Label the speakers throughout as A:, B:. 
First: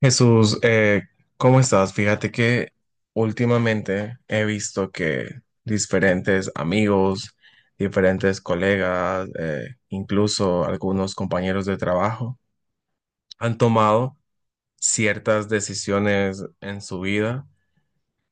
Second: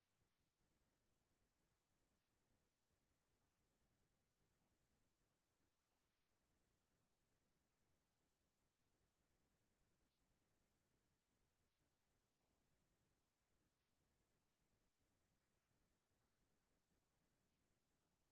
A: Jesús, ¿cómo estás? Fíjate que últimamente he visto que diferentes amigos, diferentes colegas, incluso algunos compañeros de trabajo han tomado ciertas decisiones en su vida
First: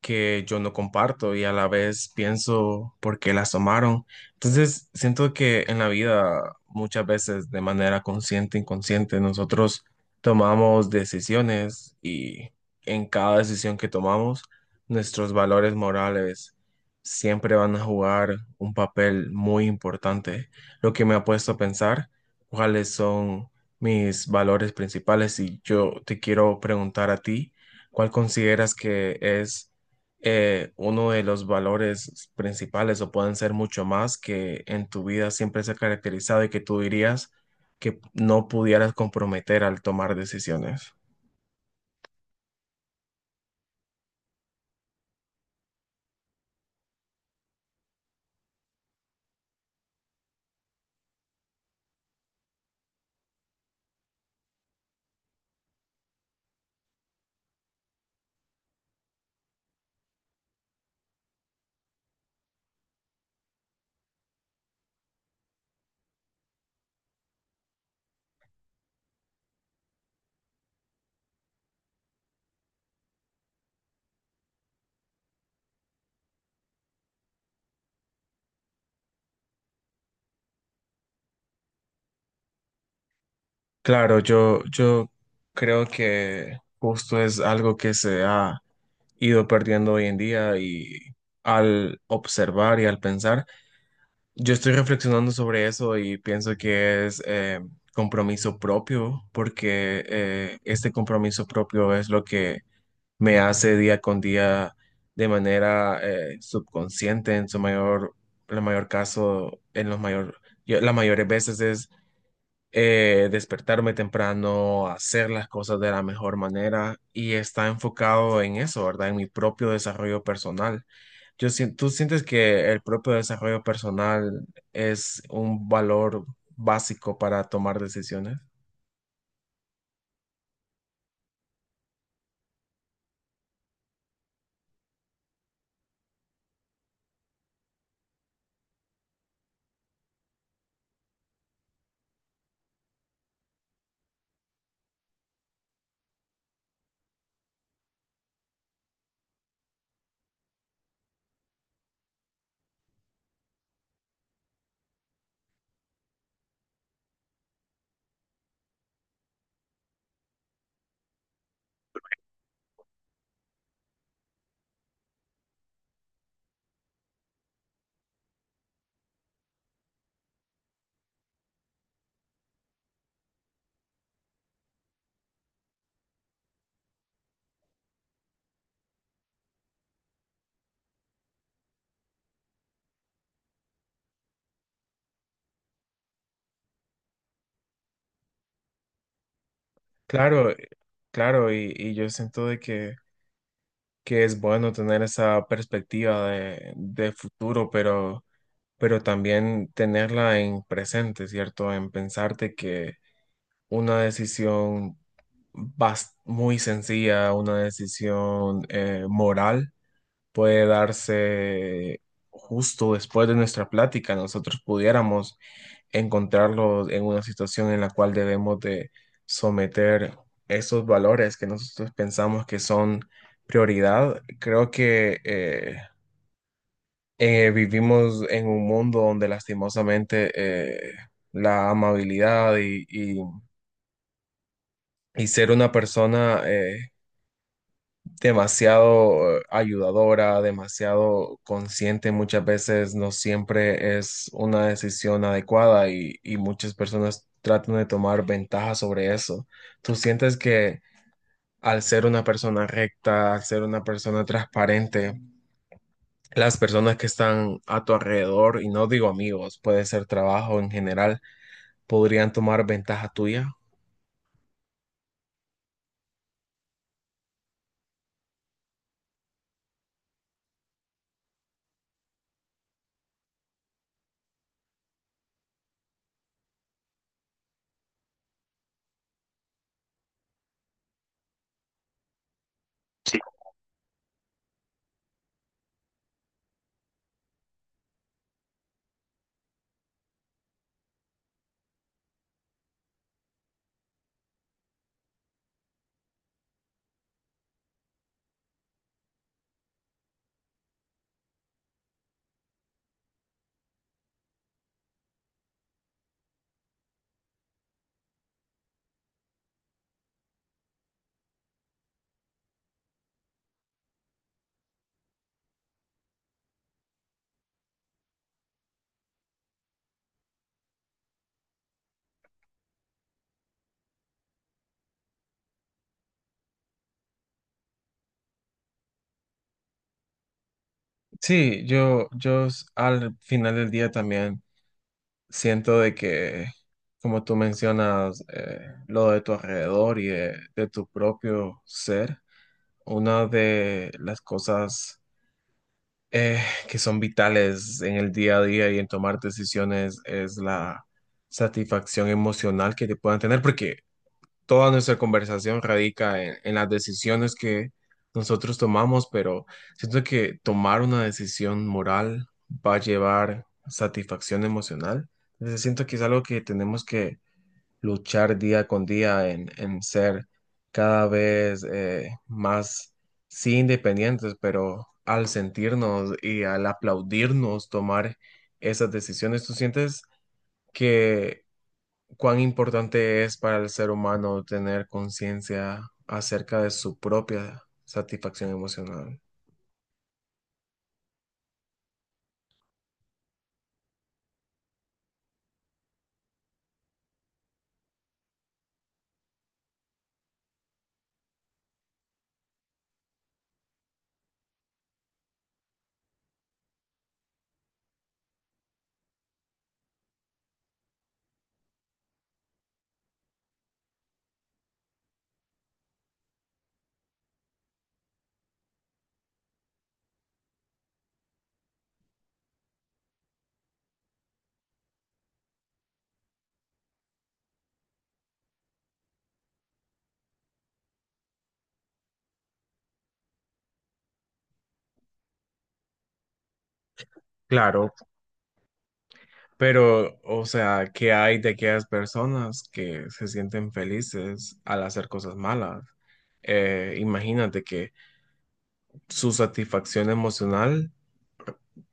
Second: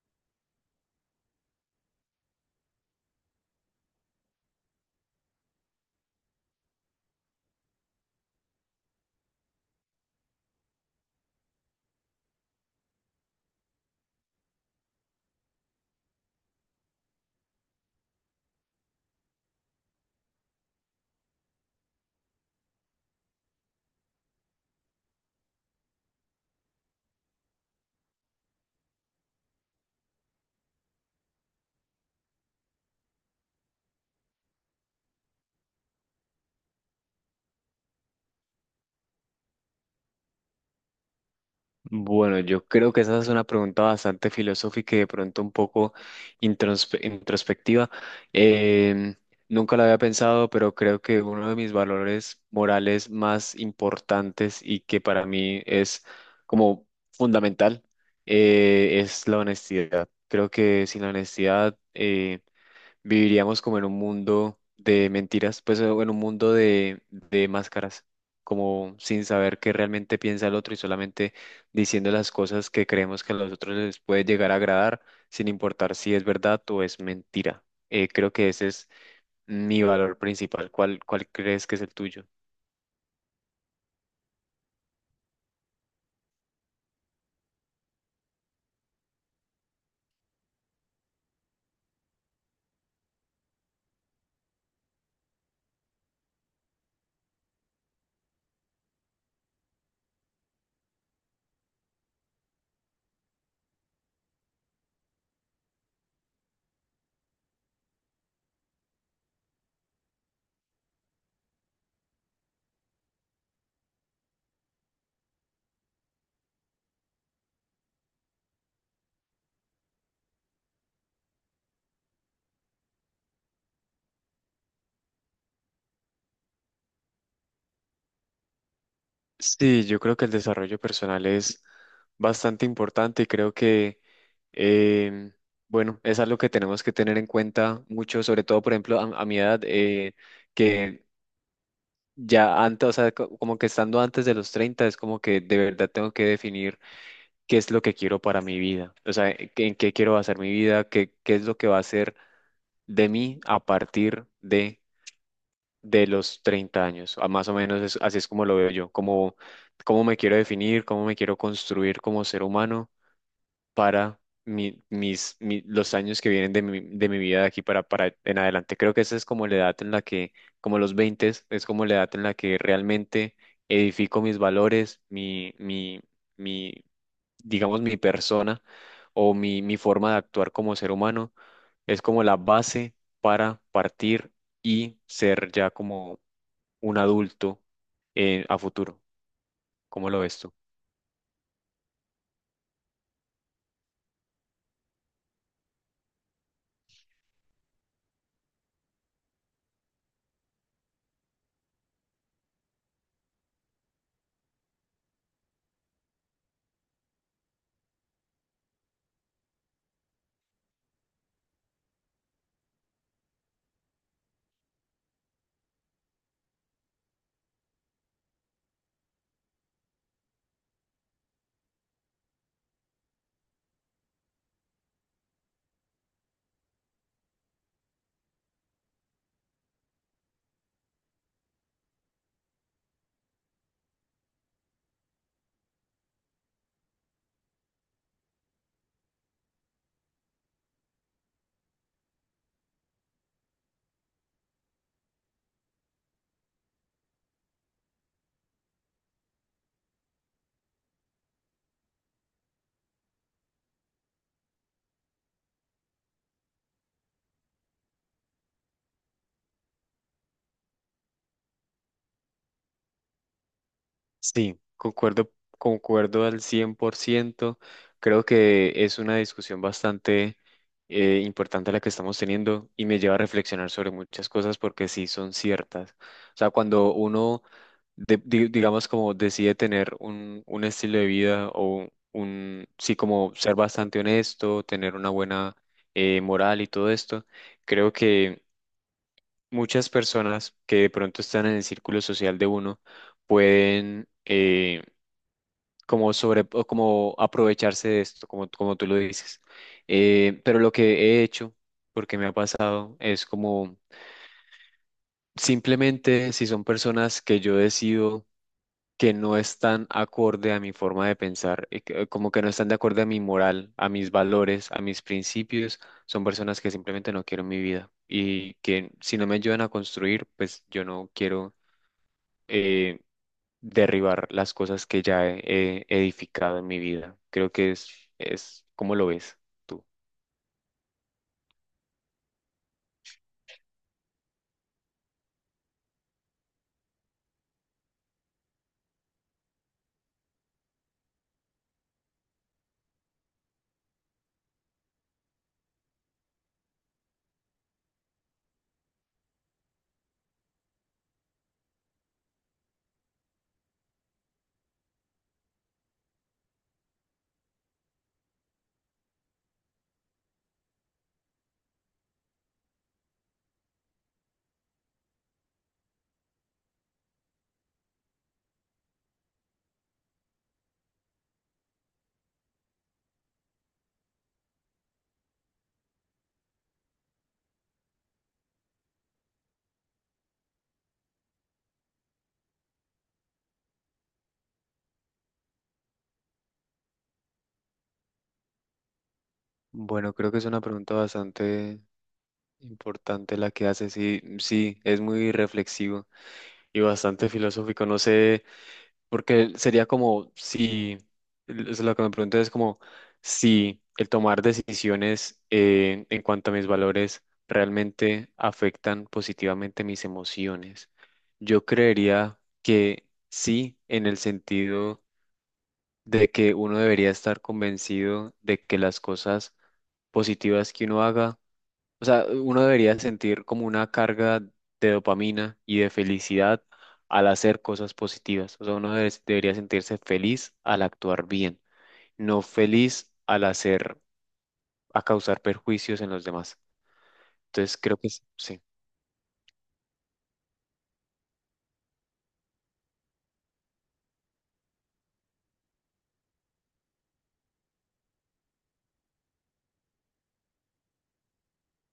A: que yo no comparto y a la vez pienso por qué las tomaron. Entonces, siento que en la vida muchas veces de manera consciente, inconsciente, nosotros tomamos decisiones y en cada decisión que tomamos, nuestros valores morales siempre van a jugar un papel muy importante, lo que me ha puesto a pensar cuáles son mis valores principales y yo te quiero preguntar a ti, ¿cuál consideras que es uno de los valores principales o pueden ser mucho más que en tu vida siempre se ha caracterizado y que tú dirías que no pudieras comprometer al tomar decisiones?
B: Bueno, yo creo que esa es una pregunta bastante filosófica y de pronto un poco introspectiva. Em, Nunca la había pensado, pero creo que uno de mis valores morales más importantes y que para mí es como fundamental es la honestidad. Creo que sin la honestidad viviríamos como en un mundo de mentiras, pues, o en un mundo de máscaras, como sin saber qué realmente piensa el otro y solamente diciendo las cosas que creemos que a los otros les puede llegar a agradar, sin importar si es verdad o es mentira. Creo que ese es mi valor principal. ¿Cuál crees que es el tuyo?
A: Claro, yo creo que justo es algo que se ha ido perdiendo hoy en día y al observar y al pensar. Yo estoy reflexionando sobre eso y pienso que es compromiso propio, porque este compromiso propio es lo que me hace día con día de manera subconsciente, en su mayor, la mayor caso, en los mayor, yo- las mayores veces es despertarme temprano, hacer las cosas de la mejor manera y está enfocado en eso, ¿verdad? En mi propio desarrollo personal. ¿Tú sientes que el propio desarrollo personal es un valor básico para tomar decisiones?
B: Sí, yo creo que el desarrollo personal es bastante importante y creo que, em, bueno, es algo que tenemos que tener en cuenta mucho, sobre todo, por ejemplo, a mi edad, que ya antes, o sea, como que estando antes de los 30 es como que de verdad tengo que definir qué es lo que quiero para mi vida, o sea, en qué quiero basar mi vida, qué es lo que va a ser de mí a partir de los 30 años. A Más o menos así es como lo veo yo, como cómo me quiero definir, cómo me quiero construir como ser humano para los años que vienen de mi vida de aquí para en adelante. Creo que esa es como la edad en la que, como los 20 es como la edad en la que realmente edifico mis valores, mi, digamos, mi persona o mi forma de actuar como ser humano. Es como la base para partir y ser ya como un adulto a futuro. ¿Cómo lo ves
A: Claro,
B: tú?
A: claro, y yo siento de que es bueno tener esa perspectiva de futuro, pero también tenerla en presente, ¿cierto? En pensarte que una decisión muy sencilla, una decisión moral, puede darse justo después de nuestra plática, nosotros pudiéramos encontrarlos en una situación en la cual debemos de someter esos valores que nosotros pensamos que son prioridad. Creo que vivimos en un mundo donde lastimosamente la amabilidad y ser una persona demasiado ayudadora, demasiado consciente, muchas veces no siempre es una decisión adecuada y muchas personas tratan de tomar ventaja sobre eso. ¿Tú sientes que al ser una persona recta, al ser una persona transparente, las personas que están a tu alrededor, y no digo amigos, puede ser trabajo en general, podrían tomar ventaja tuya?
B: Sí, concuerdo al 100%. Creo que es una discusión bastante importante la que estamos teniendo y me lleva a reflexionar sobre muchas cosas porque sí son ciertas. O sea, cuando uno, digamos, como decide tener un estilo de vida o un, sí, como ser bastante honesto, tener una buena moral y todo esto, creo que muchas personas que de pronto están en el círculo social de uno pueden como sobre o como aprovecharse de esto, como, como tú lo dices. Pero lo que he hecho, porque me ha pasado, es como simplemente si son personas que yo decido que no están acorde a mi forma de pensar, como que no están de acuerdo a mi moral, a mis valores, a mis principios, son personas que simplemente no quiero en mi vida y que si no me ayudan a construir, pues yo no quiero eh, derribar las cosas que ya he edificado en mi vida. Creo que es, ¿cómo lo ves tú?
A: Sí, al final del día también siento de que, como tú mencionas, lo de tu alrededor y de tu propio ser, una de las cosas eh, que son vitales en el día a día y en tomar decisiones es la satisfacción emocional que te puedan tener, porque toda nuestra conversación radica en las decisiones que nosotros tomamos, pero siento que tomar una decisión moral va a llevar satisfacción emocional. Entonces siento que es algo que tenemos que luchar día con día en ser cada vez más, sí, independientes, pero al sentirnos y al aplaudirnos tomar esas decisiones, ¿tú sientes que cuán importante es para el ser humano tener conciencia acerca de su propia satisfacción emocional?
B: Bueno, creo que es una pregunta bastante importante la que haces y sí, es muy reflexivo y bastante filosófico. No sé. Porque sería como si, es lo que me pregunto es como si el tomar decisiones en cuanto a mis valores realmente afectan positivamente mis emociones. Yo creería que sí, en el sentido de que uno debería estar convencido de que las cosas positivas que uno haga, o sea, uno debería sentir como una carga de dopamina y de felicidad al hacer cosas positivas. O sea, debería sentirse feliz al actuar bien, no feliz al hacer, a causar perjuicios en los demás. Entonces,
A: Claro,
B: creo que sí.
A: pero, o sea, ¿qué hay de aquellas personas que se sienten felices al hacer cosas malas? Imagínate que su satisfacción emocional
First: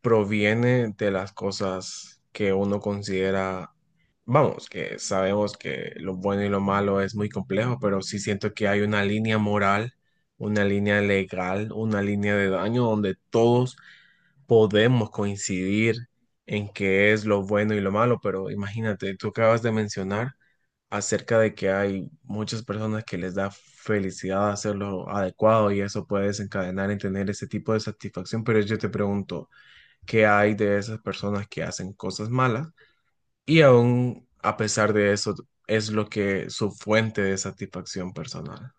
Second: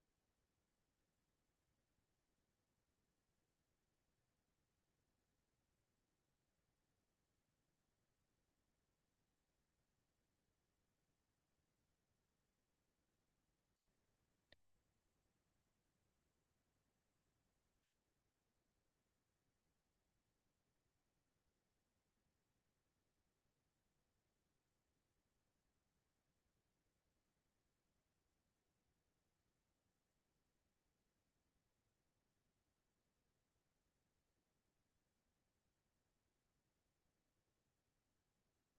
A: proviene de las cosas que uno considera, vamos, que sabemos que lo bueno y lo malo es muy complejo, pero sí siento que hay una línea moral, una línea legal, una línea de daño donde todos podemos coincidir en qué es lo bueno y lo malo, pero imagínate, tú acabas de mencionar acerca de que hay muchas personas que les da felicidad hacerlo adecuado y eso puede desencadenar en tener ese tipo de satisfacción, pero yo te pregunto, ¿qué hay de esas personas que hacen cosas malas y aún a pesar de eso es lo que su fuente de satisfacción personal?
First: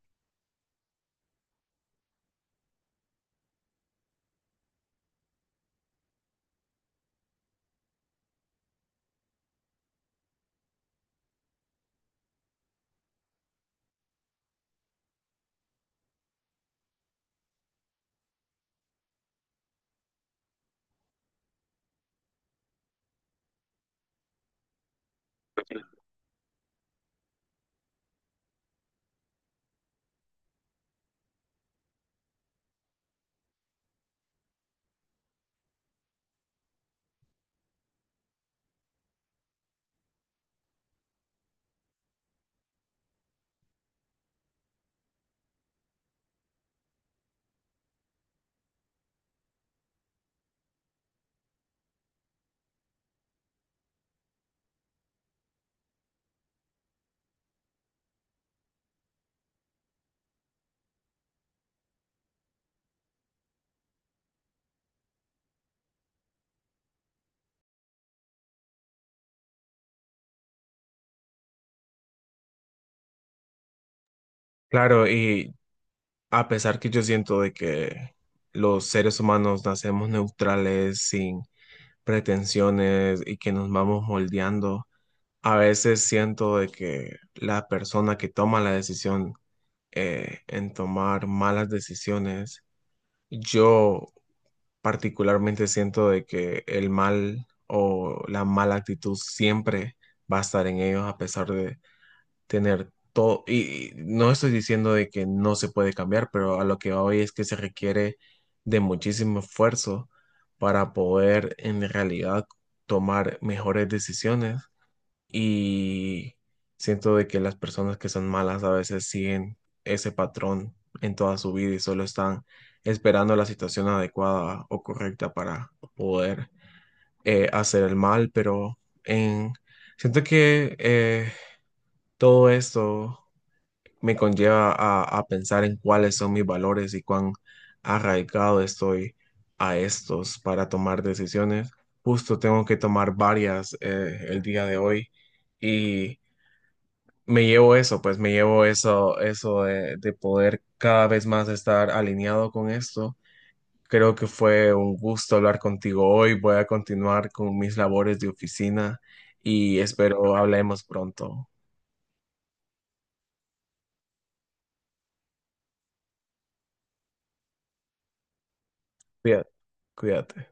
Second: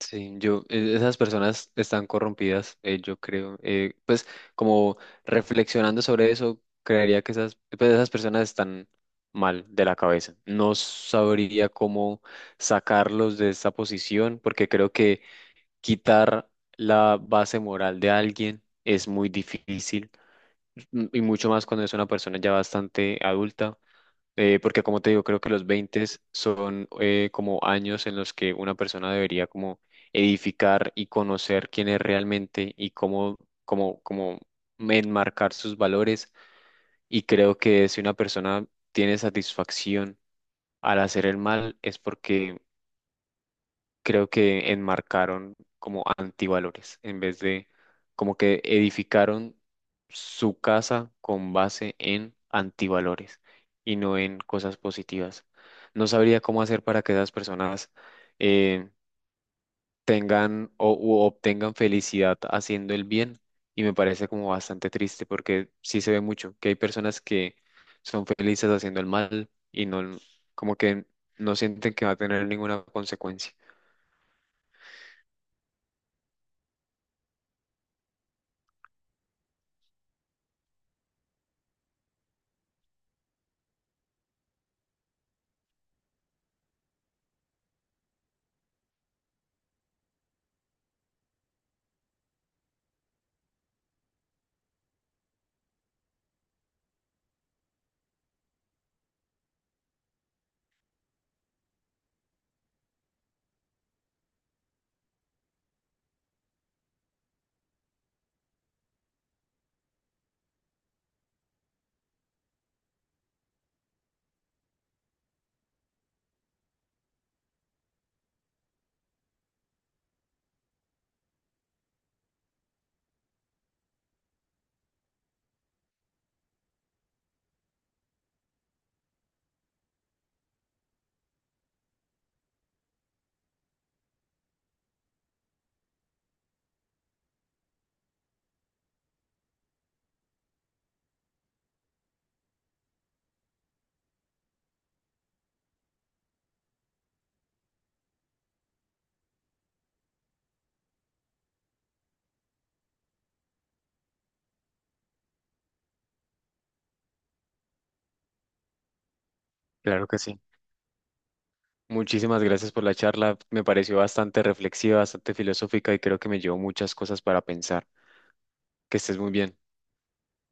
B: Sí, yo, esas personas están corrompidas, yo creo. Pues como reflexionando sobre eso, creería que esas, pues, esas personas están mal de la cabeza. No sabría cómo sacarlos de esa posición, porque creo que quitar la base moral de alguien es muy difícil, y mucho más cuando es una persona ya bastante adulta. Porque como te digo, creo que los 20 son como años en los que una persona debería como edificar y conocer quién es realmente y cómo enmarcar sus valores. Y creo que si una persona tiene satisfacción al hacer el mal es porque creo que enmarcaron como antivalores, en vez de como que edificaron su casa con base en antivalores y no en cosas positivas. No sabría cómo hacer para que esas personas eh, tengan o u obtengan felicidad haciendo el bien, y me parece como bastante triste porque sí se ve mucho que hay personas que son felices haciendo el mal y no como que no sienten que va a tener ninguna consecuencia.
A: Claro, y a pesar que yo siento de que los seres humanos nacemos neutrales, sin pretensiones y que nos vamos moldeando, a veces siento de que la persona que toma la decisión en tomar malas decisiones, yo particularmente siento de que el mal o la mala actitud siempre va a estar en ellos a pesar de tener todo. Y no estoy diciendo de que no se puede cambiar, pero a lo que voy es que se requiere de muchísimo esfuerzo para poder en realidad tomar mejores decisiones y siento de que las personas que son malas a veces siguen ese patrón en toda su vida y solo están esperando la situación adecuada o correcta para poder hacer el mal, pero en... siento que todo esto me conlleva a pensar en cuáles son mis valores y cuán arraigado estoy a estos para tomar decisiones. Justo tengo que tomar varias el día de hoy y me llevo eso, pues me llevo eso, eso de poder cada vez más estar alineado con esto. Creo que fue un gusto hablar contigo hoy. Voy a continuar con mis labores de oficina y
B: Claro que
A: espero
B: sí.
A: hablemos pronto.
B: Muchísimas gracias por la charla. Me pareció bastante reflexiva, bastante filosófica y creo que me llevó muchas cosas para pensar. Que estés muy
A: Cuídate,
B: bien.
A: cuídate.